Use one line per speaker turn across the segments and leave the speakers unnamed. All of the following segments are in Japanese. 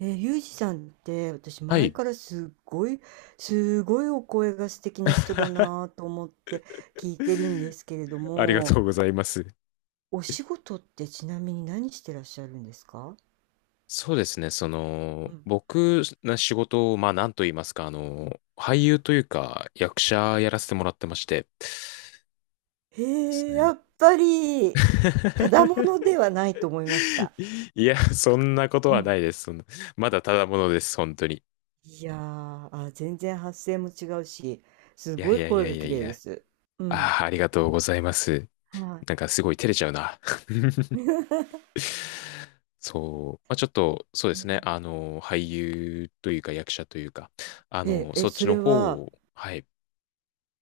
ユージさんって私
は
前
い。
からすごいお声が素敵な人だな と思って聞いてるんですけれど
ありが
も、
とうございます。
お仕事ってちなみに何してらっしゃるんですか？
そうですね。
うん。
僕の仕事を、まあ、なんと言いますか、俳優というか、役者やらせてもらってまして、です
へや
ね。
っぱりただも のではないと思いました。
いや、そんなこと
う
はな
ん。
いです。そんなまだただものです、本当に。
全然発声も違うし、す
いや
ご
い
い
やい
声
や
が
いや
綺
い
麗で
や。
す。うん、
ああ、ありがとうございます。
はい。
なんかすごい照れちゃうな。そう。まあ、ちょっと、そうですね。俳優というか役者というか、
ええ、え、
そっち
そ
の
れ
方
は、
を、はい。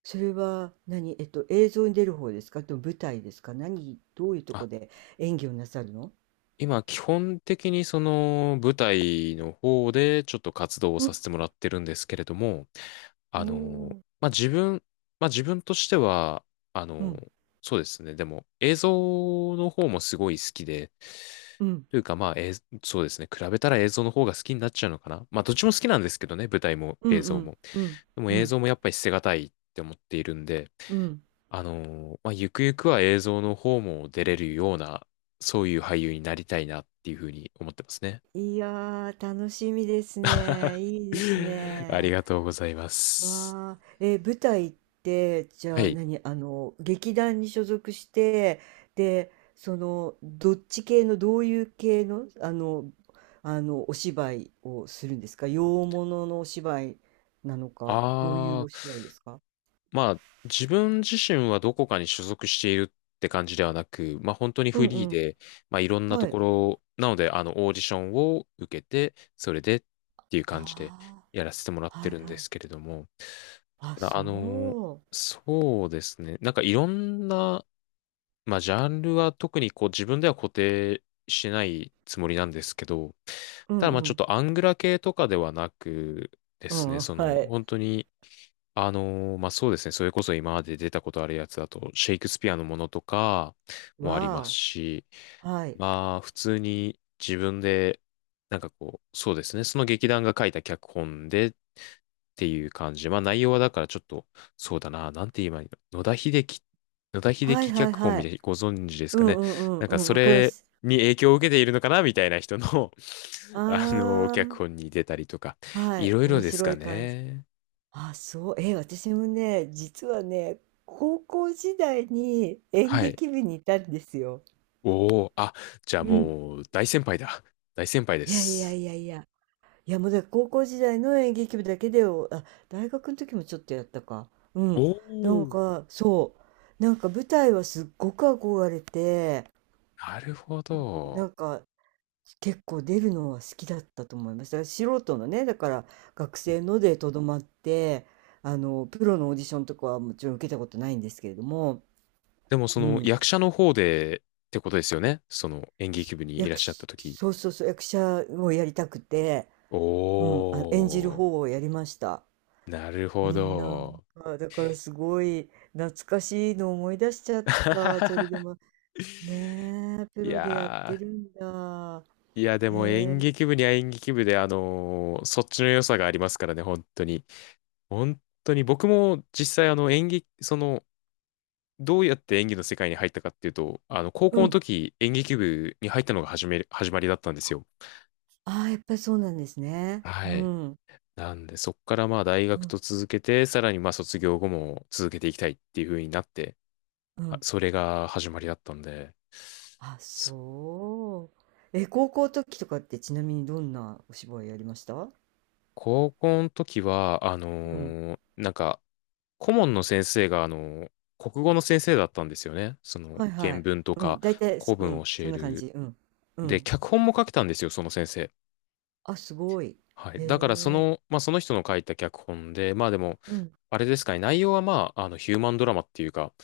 それは何、映像に出る方ですかと舞台ですか、何、どういうと
あ
こで演技をなさるの？
今、基本的にその舞台の方でちょっと活動を
う
さ
ん、
せてもらってるんですけれども、
お
あの、
お、
まあ、自分、まあ、自分としては、あ
う
の、
ん、
そうですね。でも、映像の方もすごい好きで、
うん、
というか、まあ、そうですね。比べたら映像の方が好きになっちゃうのかな。まあ、どっちも好きなんですけどね、舞台も
うん、
映
う
像
ん、
も。
うん、
でも
う
映
ん、
像もやっぱり捨てがたいって思っているんで、
うん。
まあ、ゆくゆくは映像の方も出れるような、そういう俳優になりたいなっていうふうに思ってますね。
いやー、楽しみですね。いいです
あり
ね。
がとうございます。
わあ、舞台って、じ
は
ゃあ
い。
何、劇団に所属して、で、どっち系の、どういう系の、お芝居をするんですか、洋物のお芝居なのか、どうい
あ
う
ー、
お芝居ですか？
まあ、自分自身はどこかに所属しているって感じではなく、まあ本当に
う
フ
んう
リー
ん。
で、まあいろんなと
はい。
ころ、なので、あの、オーディションを受けて、それでっていう感じで
あ
やらせてもらっ
あ、
て
はい
るん
は
で
い。
すけれども、
あ、
だからあのー
そ
そうですね。なんかいろんなまあ、ジャンルは特にこう自分では固定しないつもりなんですけど、
う。う
ただま
ん
あちょ
う
っ
ん。
とアングラ系とかではなくで
う
すね、
ん、
そ
は
の
い。
本当に、まあそうですね、それこそ今まで出たことあるやつだと、シェイクスピアのものとかもあります
わ
し、
あ。はい。
まあ普通に自分で、なんかこう、そうですね、その劇団が書いた脚本でっていう感じで。まあ内容はだからちょっと、そうだな、なんて言えばいいの。野田秀
はい
樹
はい
脚本
は
みた
い。
いにご存知です
う
か
んう
ね。
んうん
なん
う
か
ん。
そ
わかりま
れ
す。
に影響を受けているのかなみたいな人の あの、
あ
脚
あ。
本に出たりとか、
は
い
い、
ろいろ
面
です
白
か
い感じ。
ね。
あ、そう、え、私もね、実はね、高校時代に演
はい。
劇部にいたんですよ。
おお、あ、じゃあ
うん。
もう大先輩だ。大先輩で
いやいや
す。
いやいや、いやもうだから高校時代の演劇部だけでを、あ、大学の時もちょっとやったか。う
お
ん。なん
お、
か、そう。なんか舞台はすっごく憧れて、
なるほど。
なんか結構出るのは好きだったと思います。だから素人のね、だから学
うん、
生のでとどまって、プロのオーディションとかはもちろん受けたことないんですけれども、
でもそ
う
の
ん、
役者の方でってことですよね。その演劇部にいらっ
役
しゃった
し、
時。
そうそうそう、役者をやりたくて、う
お
ん、あ、演じる
お。
方をやりました。
なる
う
ほ
ん、なん
ど。
か、だからすごい懐かしいのを思い出しちゃった。それで も、ねえ、プ
い
ロでやって
や
るんだ。
ー、いや、でも
へ
演
え、
劇部には演劇部で、そっちの良さがありますからね、本当に。本当に、僕も実際、あの、演劇、その、どうやって演技の世界に入ったかっていうと、あの、高
う
校の
ん。
時、演劇部に入ったのが始める、始まりだったんですよ。
ああ、やっぱりそうなんですね。う
はい。
ん、
なんで、そっからまあ、大
う
学
ん、
と続けて、さらにまあ、卒業後も続けていきたいっていう風になって、
う
あ
ん。
それが始まりだったんで、
あ、
そ
そう。え、高校時とかってちなみにどんなお芝居やりました？
高校の時は、
うん。
なんか、顧問の先生が、ー国語の先生だったんですよね。その、
はいは
原
い。
文と
う
か、
ん。大体、
古
そ、う
文を
ん。
教
そ
え
んな感じ。
る。
うん。う
で、
ん。
脚本も書けたんですよ、その先生。
あ、すごい。
はい。
へ
だから、そ
え。
の、まあ、その人の書いた脚本で、まあでも、
うん。
あれですかね、内容はまあ、あの、ヒューマンドラマっていうか、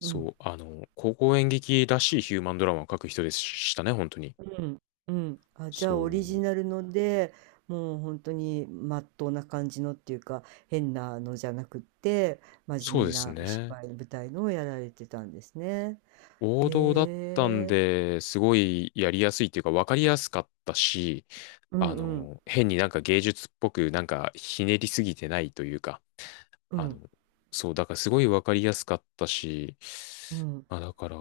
うん。
そう、あの、高校演劇らしいヒューマンドラマを書く人でしたね、本当に。
うん。うん。あ、じゃ
そ
あオリジ
う、
ナルので、もう本当にまっとうな感じのっていうか、変なのじゃなくって、真
そう
面
で
目
す
なお
ね。
芝居、舞台のをやられてたんですね。
王道だっ
へ
たん
え。
で、すごいやりやすいっていうか分かりやすかったし、
う
あ
んうん。
の、変になんか芸術っぽくなんかひねりすぎてないというか、
う
あの、
ん。
そう、だからすごい分かりやすかったし、
うん。
まあだから、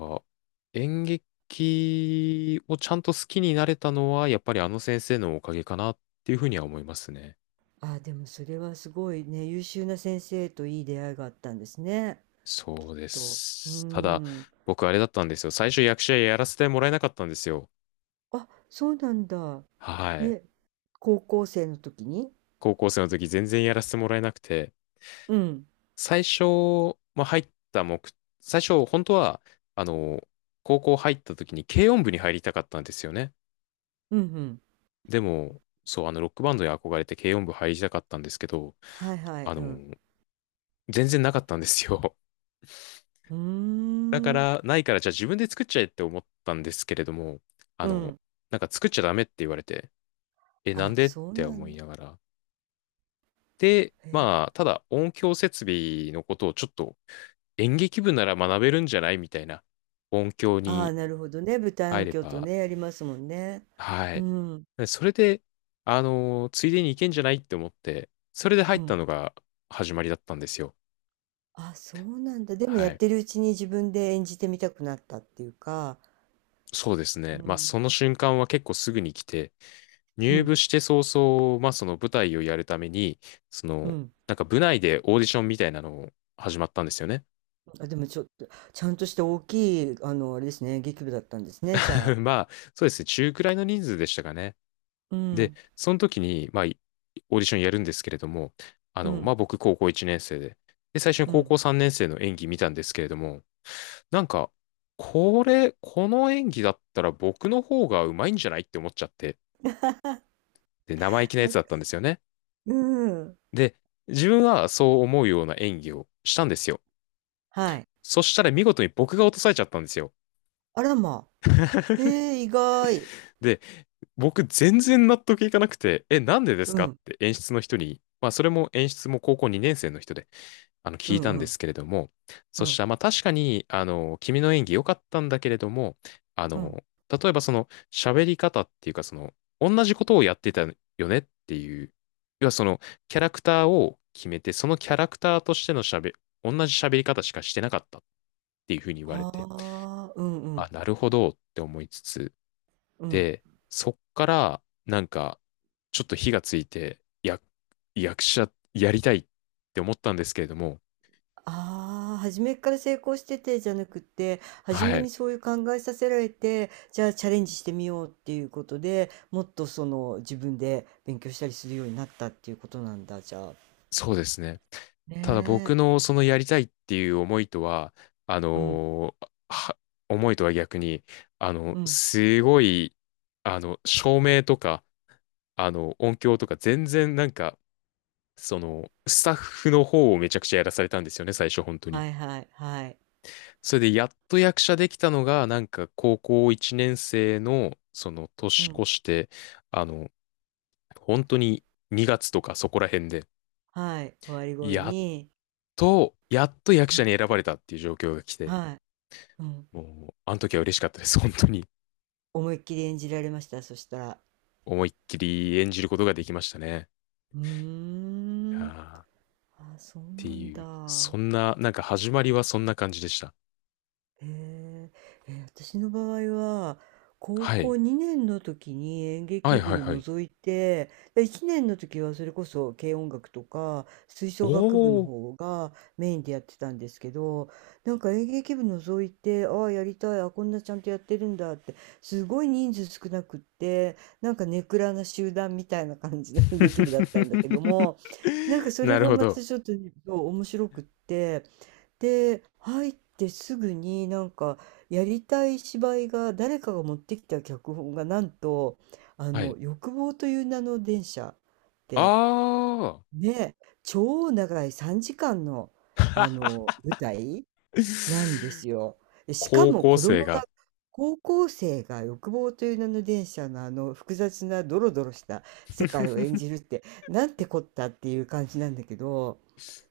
演劇をちゃんと好きになれたのは、やっぱりあの先生のおかげかなっていうふうには思いますね。
あ、でもそれはすごいね、優秀な先生といい出会いがあったんですね、きっ
そうで
と。う
す。ただ、
ん。
僕あれだったんですよ。最初役者やらせてもらえなかったんですよ。
あ、そうなんだ。
はい。
ね、高校生の時に。
高校生の時全然やらせてもらえなくて、
うん。
最初、まあ、入った目、最初、本当は、あの、高校入った時に軽音部に入りたかったんですよね。
うんうん。
でも、そう、あの、ロックバンドに憧れて軽音部入りたかったんですけど、
はいはい。
あ
うん。
の、全然なかったんですよ。
うー
だから、
ん。
ないから、じゃあ自分で作っちゃえって思ったんですけれども、あ
う
の、
ん。
なんか作っちゃダメって言われて、え、なん
あ、
でっ
そう
て
な
思
ん
い
だ。
ながら、で、
へえ。
まあ、ただ音響設備のことをちょっと演劇部なら学べるんじゃないみたいな音響
ああ、
に
なるほどね。舞台
入
音
れ
響と
ば、
ね、やりますもんね。
は
う
い。
ん。
それで、ついでに行けんじゃないって思って、それで入
う
った
ん。
のが始まりだったんですよ。
あ、そうなんだ。でも
は
やっ
い。
てるうちに自分で演じてみたくなったっていうか。
そうです
う
ね。まあ、
ん。
その瞬間は結構すぐに来て、
う
入部
ん。
して早々、まあ、その舞台をやるために、そ
う
の、
ん。
なんか部内でオーディションみたいなのを始まったんですよね。
あ、でもちょっと、ちゃんとした大きい、あれですね、劇部だったんですね、じゃ あ。
まあ、そうですね。中くらいの人数でしたかね。
う
で、
ん、
その時に、まあ、オーディションやるんですけれども、あ
う
の、ま
ん、
あ、僕、高校1年生で、で、最初に
う
高
ん。
校3年生の演技見たんですけれども、なんか、これ、この演技だったら僕の方がうまいんじゃないって思っちゃって、で、生意気なやつだった
わ
んですよね。
うん。
で、自分はそう思うような演技をしたんですよ。
はい。
そしたら見事に僕が落とされちゃったんですよ。
あらま。へえ、意外。
で、僕全然納得いかなくて、え、なんでです
う
かっ
ん、
て演出の人に、まあそれも演出も高校2年生の人で
う
聞い
ん、
たん
う
で
ん、
すけれども、
う
そし
ん、
たら、まあ確かに、あの、君の演技良かったんだけれども、あ
うん。
の、例えばその、喋り方っていうか、同じことをやってたよねっていう、要はその、キャラクターを決めて、そのキャラクターとしての喋、同じ喋り方しかしてなかったっていうふうに言われ
は
て、
あ、うん、う
あ、
ん、
なるほどって思いつつ、
うん。
で、そっから、なんか、ちょっと火がついて、役者やりたいって思ったんですけれども、
ああ、初めから成功しててじゃなくて、初め
はい。
にそういう考えさせられて、じゃあチャレンジしてみようっていうことで、もっとその自分で勉強したりするようになったっていうことなんだ、じゃあ。
そうですね。
ね
ただ僕
え。
のそのやりたいっていう思いとは、あ
うん。
のーは思いとは逆に、あの、
うん。
すごい、あの、照明とか、あの、音響とか、全然なんか、その、スタッフの方をめちゃくちゃやらされたんですよね、最初、本当に。
はいはいはい。
それで、やっと役者できたのが、なんか、高校1年生の、その、
う
年
ん。
越して、あの、本当に2月とかそこら辺で、
はい。終わり頃
やっ
に、
やっと役
う
者
ん。
に選ばれたっていう状況が来て、
はい。うん。
もう、あの時は嬉しかったです。本当に。
思いっきり演じられました？そしたら。
思いっきり演じることができましたね。
うー
あ
ん。
ーっ
ああ、そうな
て
ん
いう。
だ。
そんな、なんか始まりはそんな感じでした。
へえ、私の場合は、高
はい。
校2年の時に演
は
劇
いはい
部
はい。
除いて、で1年の時はそれこそ軽音楽とか吹奏楽部の
おー。
方がメインでやってたんですけど、なんか演劇部除いて、ああ、やりたい、あ、こんなちゃんとやってるんだって、すごい人数少なくって、なんかネクラな集団みたいな感じの演劇部だったんだけども、なんか それ
なる
が
ほ
ま
ど。
たちょっとねそう面白くって、で、入ってすぐになんかやりたい芝居が誰かが持ってきた脚本がなんと「あ
は
の
い。
欲望という名の電車」って、
あ
ね、超長い3時間の、あの舞台なんで
ー。
すよ。で、しか
高
も
校
子供
生
が、
が。
高校生が欲望という名の電車のあの複雑なドロドロした世界を演 じるって、なんてこったっていう感じなんだけど。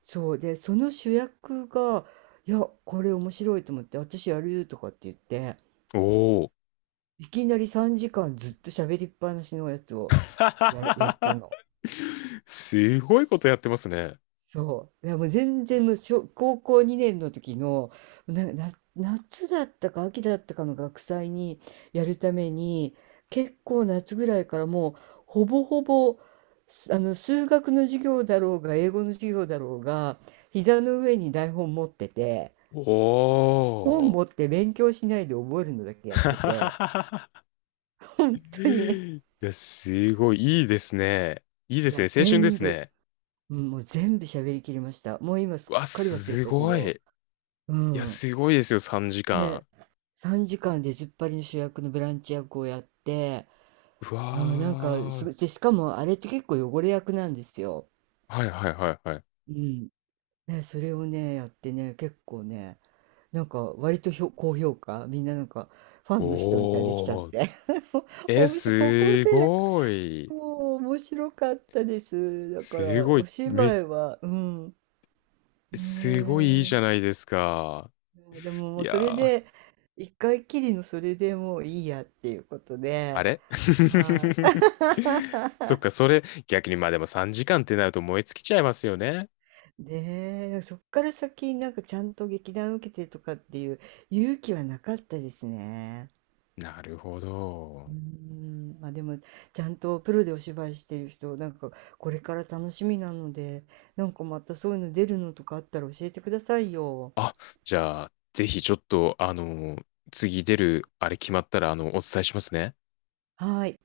そうで、その主役が、いや、これ面白いと思って、私やるとかって言って、
おー。
いきなり3時間ずっと喋りっぱなしのやつをやったの。
すごいことやってますね。
そう。いや、もう全然もう小、高校2年の時の、な、な、夏だったか秋だったかの学祭にやるために、結構夏ぐらいからもう、ほぼほぼ、すあの、数学の授業だろうが、英語の授業だろうが、膝の上に台本持ってて、
お
本持
ー。
って勉強しないで覚えるのだけやってて、本当に、
いや、すごい、いいですね。いいで
い
す
や、
ね。青春で
全
す
部、
ね。
うん、もう全部喋りきりました。もう今す
う
っ
わ、
かり忘れ
す
たけ
ごい。
ど、
い
う
や、
ん。
すごいですよ、3時
で、
間。
3時間で出ずっぱりの主役のブランチ役をやって、
うわ
うん、なんかす
ー。
ごい、で、しかもあれって結構汚れ役なんですよ。
はいはいはいはい。
うん。ね、それをね、やってね、結構ね、なんか割と高評価、みんななんかファンの人みたいにできちゃっ
おー。
て。
え、
面白い、高校
す
生だから、
ごい。
そう、面白かったです。だか
す
ら、
ご
お
い、め、
芝居は、うん、
すごいいい
ね
じゃ
え。
ないですか。
でもも
い
う
や
それ
ー、
で、一回きりのそれでもういいやっていうこと
あ
で、
れ
はい。
そっか、それ、逆に、まあでも3時間ってなると燃え尽きちゃいますよね。
ねえ、そっから先、なんかちゃんと劇団受けてとかっていう勇気はなかったですね。
なるほ
うー
ど。
ん、まあでも、ちゃんとプロでお芝居してる人、なんかこれから楽しみなので、なんかまたそういうの出るのとかあったら教えてくださいよ。
あ、じゃあ、ぜひちょっと、あの、次出る、あれ決まったら、あの、お伝えしますね。
はい。